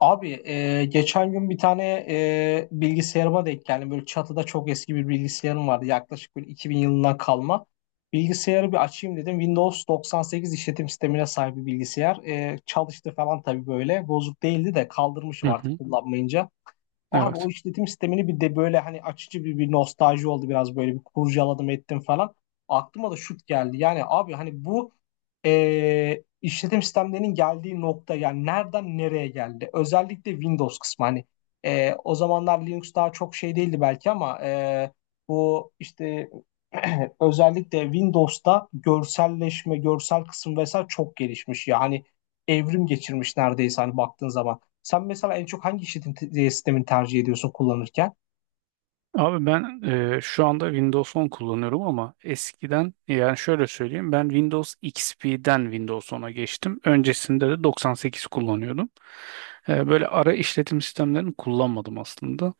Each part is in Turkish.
Abi geçen gün bir tane bilgisayarıma denk geldim. Böyle çatıda çok eski bir bilgisayarım vardı. Yaklaşık böyle 2000 yılından kalma. Bilgisayarı bir açayım dedim. Windows 98 işletim sistemine sahip bir bilgisayar. Çalıştı falan tabii böyle. Bozuk değildi de Hı kaldırmışım artık hı. kullanmayınca. Abi o Evet. işletim sistemini bir de böyle hani açıcı bir nostalji oldu biraz böyle bir kurcaladım ettim falan. Aklıma da şut geldi. Yani abi hani bu işletim sistemlerinin geldiği nokta yani nereden nereye geldi? Özellikle Windows kısmı hani o zamanlar Linux daha çok şey değildi belki ama bu işte özellikle Windows'ta görselleşme, görsel kısım vesaire çok gelişmiş. Yani evrim geçirmiş neredeyse hani baktığın zaman. Sen mesela en çok hangi sistemini tercih ediyorsun kullanırken? Abi ben şu anda Windows 10 kullanıyorum ama eskiden yani şöyle söyleyeyim ben Windows XP'den Windows 10'a geçtim. Öncesinde de 98 kullanıyordum. Böyle ara işletim sistemlerini kullanmadım aslında.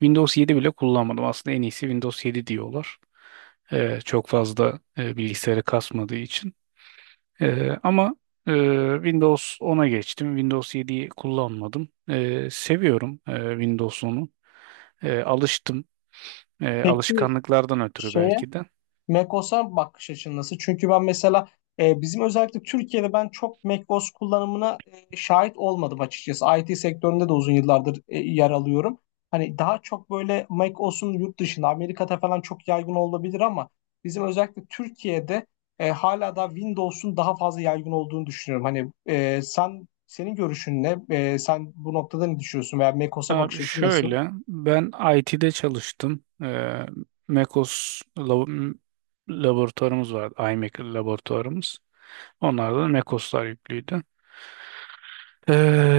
Windows 7 bile kullanmadım. Aslında en iyisi Windows 7 diyorlar. Çok fazla bilgisayarı kasmadığı için. Ama e, Windows 10'a geçtim. Windows 7'yi kullanmadım. Seviyorum Windows 10'u. Alıştım. E, Peki alışkanlıklardan ötürü şeye belki de. macOS'a bakış açın nasıl? Çünkü ben mesela bizim özellikle Türkiye'de ben çok macOS kullanımına şahit olmadım açıkçası. IT sektöründe de uzun yıllardır yer alıyorum. Hani daha çok böyle macOS'un yurt dışında Amerika'da falan çok yaygın olabilir ama bizim özellikle Türkiye'de hala da Windows'un daha fazla yaygın olduğunu düşünüyorum. Hani sen senin görüşün ne? Sen bu noktada ne düşünüyorsun veya macOS'a Abi bakış açın nasıl? şöyle ben IT'de çalıştım. MECOS laboratuvarımız vardı. iMaker laboratuvarımız. Onlarda da MECOS'lar yüklüydü. Ee,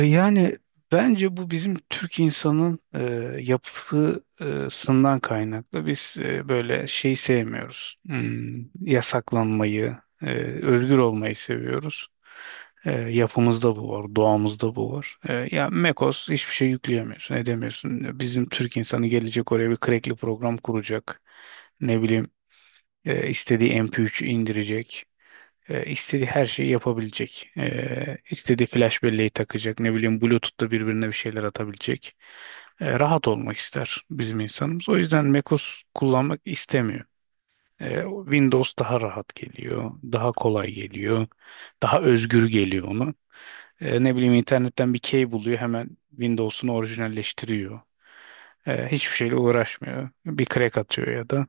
yani bence bu bizim Türk insanın yapısından kaynaklı. Biz böyle şey sevmiyoruz. Yasaklanmayı, özgür olmayı seviyoruz. Yapımızda bu var, doğamızda bu var. Ya Mekos hiçbir şey yükleyemiyorsun, edemiyorsun. Bizim Türk insanı gelecek oraya bir crackli program kuracak. Ne bileyim istediği MP3'ü indirecek. E, istediği her şeyi yapabilecek. E, istediği flash belleği takacak. Ne bileyim Bluetooth'ta birbirine bir şeyler atabilecek. Rahat olmak ister bizim insanımız. O yüzden macOS kullanmak istemiyor. Windows daha rahat geliyor. Daha kolay geliyor. Daha özgür geliyor ona. Ne bileyim internetten bir key buluyor. Hemen Windows'unu orijinalleştiriyor. Hiçbir şeyle uğraşmıyor. Bir crack atıyor ya da.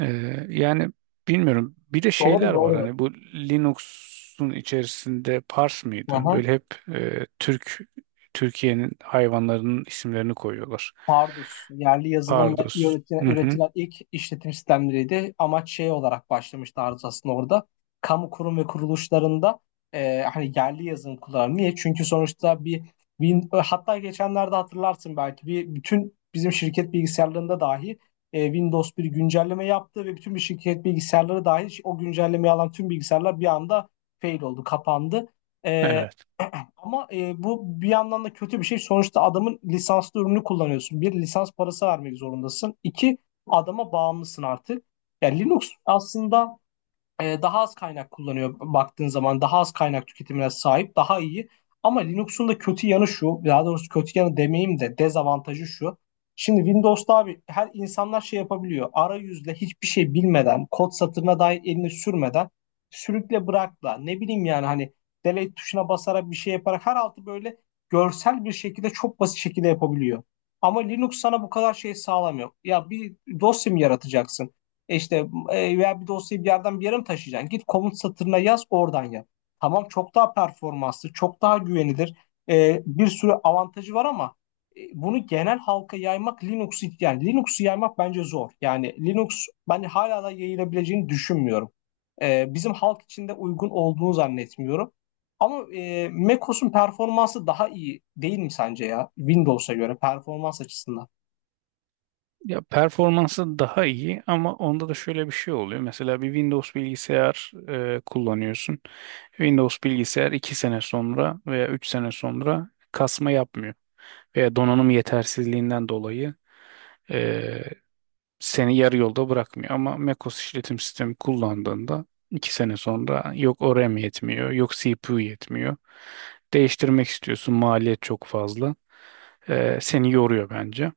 Yani bilmiyorum. Bir de Doğru şeyler var doğru. hani bu Linux'un içerisinde Pars mıydı? Aha. Böyle hep Türkiye'nin hayvanlarının isimlerini koyuyorlar. Pardus, yerli yazılımla Pardus. üretilen, Hı hı. üretilen ilk işletim sistemleriydi. Amaç şey olarak başlamıştı Aruz aslında orada. Kamu kurum ve kuruluşlarında hani yerli yazılım kullanır. Niye? Çünkü sonuçta bir, bin, hatta geçenlerde hatırlarsın belki bir bütün bizim şirket bilgisayarlarında dahi Windows bir güncelleme yaptı ve bütün bir şirket bilgisayarları dahil o güncellemeyi alan tüm bilgisayarlar bir anda fail oldu, kapandı. E, Evet. Ama bu bir yandan da kötü bir şey. Sonuçta adamın lisanslı ürünü kullanıyorsun. Bir, lisans parası vermek zorundasın. İki, adama bağımlısın artık. Yani Linux aslında daha az kaynak kullanıyor baktığın zaman daha az kaynak tüketimine sahip daha iyi. Ama Linux'un da kötü yanı şu, daha doğrusu kötü yanı demeyeyim de dezavantajı şu. Şimdi Windows'ta abi her insanlar şey yapabiliyor arayüzle hiçbir şey bilmeden kod satırına dair elini sürmeden sürükle bırakla ne bileyim yani hani delete tuşuna basarak bir şey yaparak her altı böyle görsel bir şekilde çok basit şekilde yapabiliyor. Ama Linux sana bu kadar şey sağlamıyor. Ya bir dosya mı yaratacaksın? E İşte veya bir dosyayı bir yerden bir yere mi taşıyacaksın? Git komut satırına yaz oradan yap. Tamam çok daha performanslı, çok daha güvenilir. Bir sürü avantajı var ama bunu genel halka yaymak Linux'u yani Linux'u yaymak bence zor. Yani Linux ben hala da yayılabileceğini düşünmüyorum. Bizim halk için de uygun olduğunu zannetmiyorum. Ama macOS'un performansı daha iyi değil mi sence ya? Windows'a göre performans açısından. Ya performansı daha iyi ama onda da şöyle bir şey oluyor. Mesela bir Windows bilgisayar kullanıyorsun. Windows bilgisayar 2 sene sonra veya 3 sene sonra kasma yapmıyor. Veya donanım yetersizliğinden dolayı e, seni yarı yolda bırakmıyor ama macOS işletim sistemi kullandığında 2 sene sonra yok o RAM yetmiyor, yok CPU yetmiyor. Değiştirmek istiyorsun, maliyet çok fazla. Seni yoruyor bence.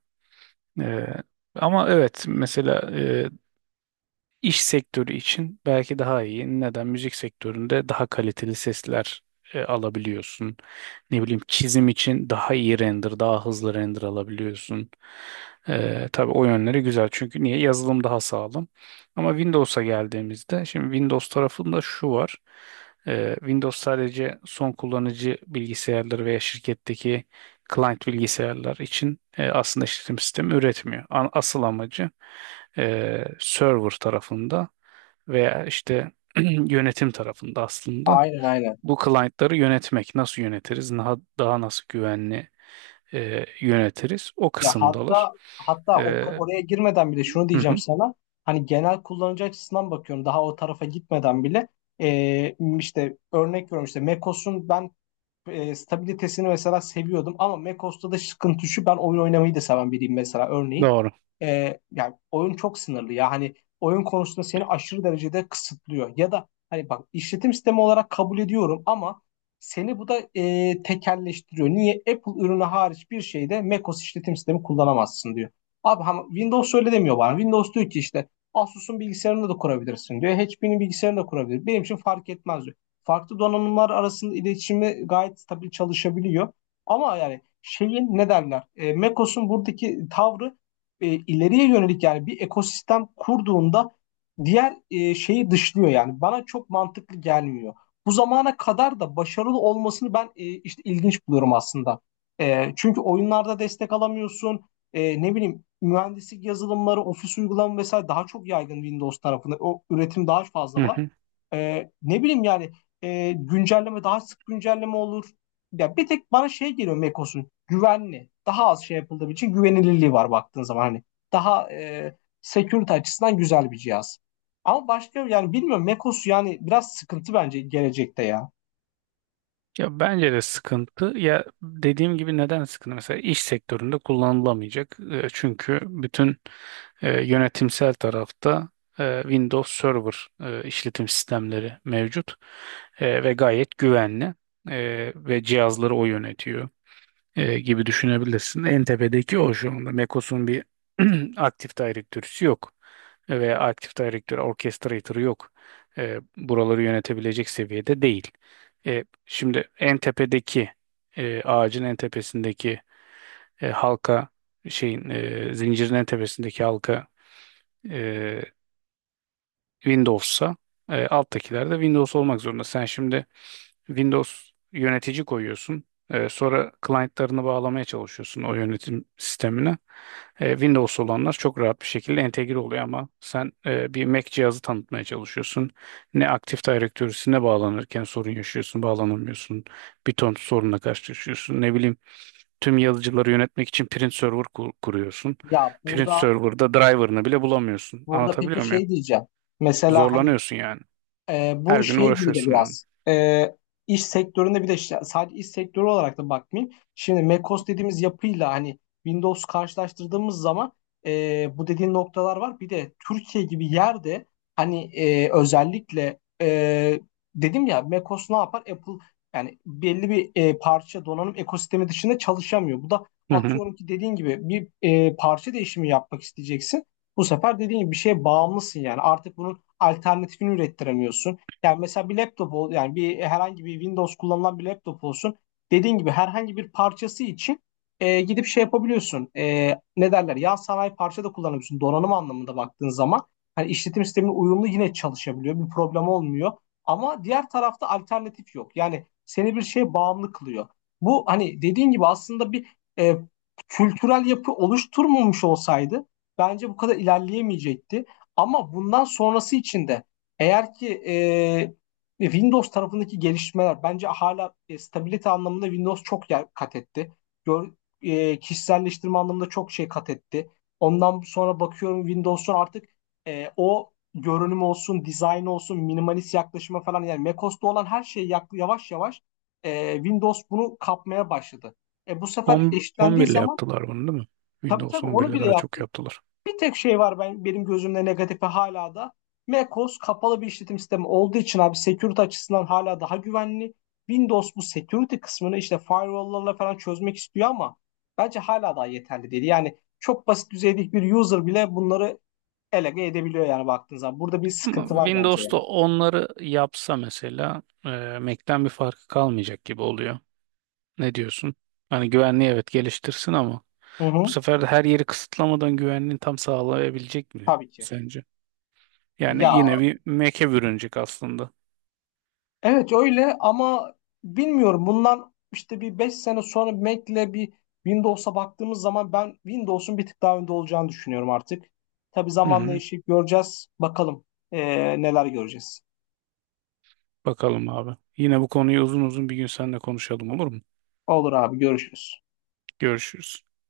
Ee, ama evet mesela İş sektörü için belki daha iyi. Neden? Müzik sektöründe daha kaliteli sesler alabiliyorsun. Ne bileyim çizim için daha iyi render, daha hızlı render alabiliyorsun. Tabii o yönleri güzel. Çünkü niye? Yazılım daha sağlam. Ama Windows'a geldiğimizde, şimdi Windows tarafında şu var. Windows sadece son kullanıcı bilgisayarları veya şirketteki client bilgisayarlar için aslında işletim sistemi üretmiyor. Asıl amacı server tarafında veya işte yönetim tarafında aslında Aynen aynen. bu client'ları yönetmek. Nasıl yönetiriz? Daha nasıl güvenli yönetiriz? O Ya kısımdalar. hatta hatta E, oraya girmeden bile şunu hı diyeceğim hı, sana. Hani genel kullanıcı açısından bakıyorum daha o tarafa gitmeden bile işte örnek veriyorum işte macOS'un ben stabilitesini mesela seviyordum ama macOS'ta da sıkıntı şu, ben oyun oynamayı da seven biriyim mesela örneğin. doğru. Yani oyun çok sınırlı ya hani oyun konusunda seni aşırı derecede kısıtlıyor ya da hani bak işletim sistemi olarak kabul ediyorum ama seni bu da tekelleştiriyor. Niye? Apple ürünü hariç bir şeyde macOS işletim sistemi kullanamazsın diyor. Abi ama Windows öyle demiyor bana. Windows diyor ki işte Asus'un bilgisayarını da kurabilirsin diyor. HP'nin bilgisayarını da kurabilir. Benim için fark etmez diyor, farklı donanımlar arasında iletişimi gayet stabil çalışabiliyor. Ama yani şeyin ne derler? macOS'un buradaki tavrı ileriye yönelik yani bir ekosistem kurduğunda diğer şeyi dışlıyor yani. Bana çok mantıklı gelmiyor. Bu zamana kadar da başarılı olmasını ben işte ilginç buluyorum aslında. Çünkü oyunlarda destek alamıyorsun. Ne bileyim, mühendislik yazılımları, ofis uygulama vesaire daha çok yaygın Windows tarafında. O üretim daha fazla Hı var. hı. Ne bileyim yani güncelleme daha sık güncelleme olur. Ya bir tek bana şey geliyor, Macos'un güvenli. Daha az şey yapıldığı için güvenilirliği var baktığın zaman hani. Daha security açısından güzel bir cihaz. Ama başka yani bilmiyorum Mekos yani biraz sıkıntı bence gelecekte ya. Ya bence de sıkıntı. Ya dediğim gibi neden sıkıntı? Mesela iş sektöründe kullanılamayacak. Çünkü bütün yönetimsel tarafta Windows Server işletim sistemleri mevcut. Ve gayet güvenli. Ve cihazları o yönetiyor gibi düşünebilirsin. En tepedeki o şu anda. Mekos'un bir aktif direktörüsü yok. Veya aktif direktör, orchestrator'ı yok. Buraları yönetebilecek seviyede değil. Şimdi en tepedeki ağacın en tepesindeki halka şeyin zincirin en tepesindeki halka e, Windows'sa alttakiler de Windows olmak zorunda. Sen şimdi Windows yönetici koyuyorsun. Sonra client'larını bağlamaya çalışıyorsun o yönetim sistemine. Windows olanlar çok rahat bir şekilde entegre oluyor ama sen bir Mac cihazı tanıtmaya çalışıyorsun. Ne Active Directory'sine bağlanırken sorun yaşıyorsun, bağlanamıyorsun. Bir ton sorunla karşılaşıyorsun. Ne bileyim tüm yazıcıları yönetmek için Print Server kuruyorsun. Ya Print burada Server'da driver'ını bile bulamıyorsun. burada peki Anlatabiliyor muyum? şey diyeceğim. Mesela hani Zorlanıyorsun yani. Her bu gün şey gibi de uğraşıyorsun onunla. biraz iş sektöründe bir de işte sadece iş sektörü olarak da bakmayayım. Şimdi macOS dediğimiz yapıyla hani Windows karşılaştırdığımız zaman bu dediğin noktalar var. Bir de Türkiye gibi yerde hani dedim ya macOS ne yapar? Apple yani belli bir parça donanım ekosistemi dışında çalışamıyor. Bu da Hı hı. atıyorum ki dediğin gibi bir parça değişimi yapmak isteyeceksin. Bu sefer dediğin gibi bir şeye bağımlısın yani. Artık bunun alternatifini ürettiremiyorsun. Yani mesela yani bir herhangi bir Windows kullanılan bir laptop olsun. Dediğin gibi herhangi bir parçası için gidip şey yapabiliyorsun. Ne derler? Yan sanayi parça da kullanabiliyorsun donanım anlamında baktığın zaman. Hani işletim sistemine uyumlu yine çalışabiliyor. Bir problem olmuyor. Ama diğer tarafta alternatif yok. Yani seni bir şeye bağımlı kılıyor. Bu hani dediğin gibi aslında bir e, kültürel yapı oluşturmamış olsaydı bence bu kadar ilerleyemeyecekti. Ama bundan sonrası için de eğer ki Windows tarafındaki gelişmeler bence hala stabilite anlamında Windows çok yer kat etti. Gör, kişiselleştirme anlamında çok şey kat etti. Ondan sonra bakıyorum Windows'un artık o görünüm olsun, dizayn olsun, minimalist yaklaşıma falan yani macOS'ta olan her şey yavaş yavaş Windows bunu kapmaya başladı. Bu sefer 10, eşitlendiği 11 ile zaman yaptılar bunu değil mi? tabii Windows tabii 11 onu ile bile daha yap, çok yaptılar. bir tek şey var ben benim gözümde negatife hala da. macOS kapalı bir işletim sistemi olduğu için abi security açısından hala daha güvenli. Windows bu security kısmını işte firewall'larla falan çözmek istiyor ama bence hala daha yeterli değil. Yani çok basit düzeydeki bir user bile bunları elege edebiliyor yani baktığın zaman. Burada bir Ama sıkıntı var bence yani. Windows'ta onları yapsa mesela Mac'ten bir farkı kalmayacak gibi oluyor. Ne diyorsun? Hani güvenliği evet geliştirsin ama Hı bu hı, sefer de her yeri kısıtlamadan güvenliğini tam sağlayabilecek mi tabii ki. sence? Yani yine Ya bir Mac'e bürünecek aslında. evet öyle ama bilmiyorum bundan işte bir 5 sene sonra Mac'le bir Windows'a baktığımız zaman ben Windows'un bir tık daha önde olacağını düşünüyorum artık. Tabii Hı zamanla hı. yaşayıp göreceğiz. Bakalım neler göreceğiz. Bakalım abi. Yine bu konuyu uzun uzun bir gün seninle konuşalım olur mu? Olur abi, görüşürüz. Görüşürüz.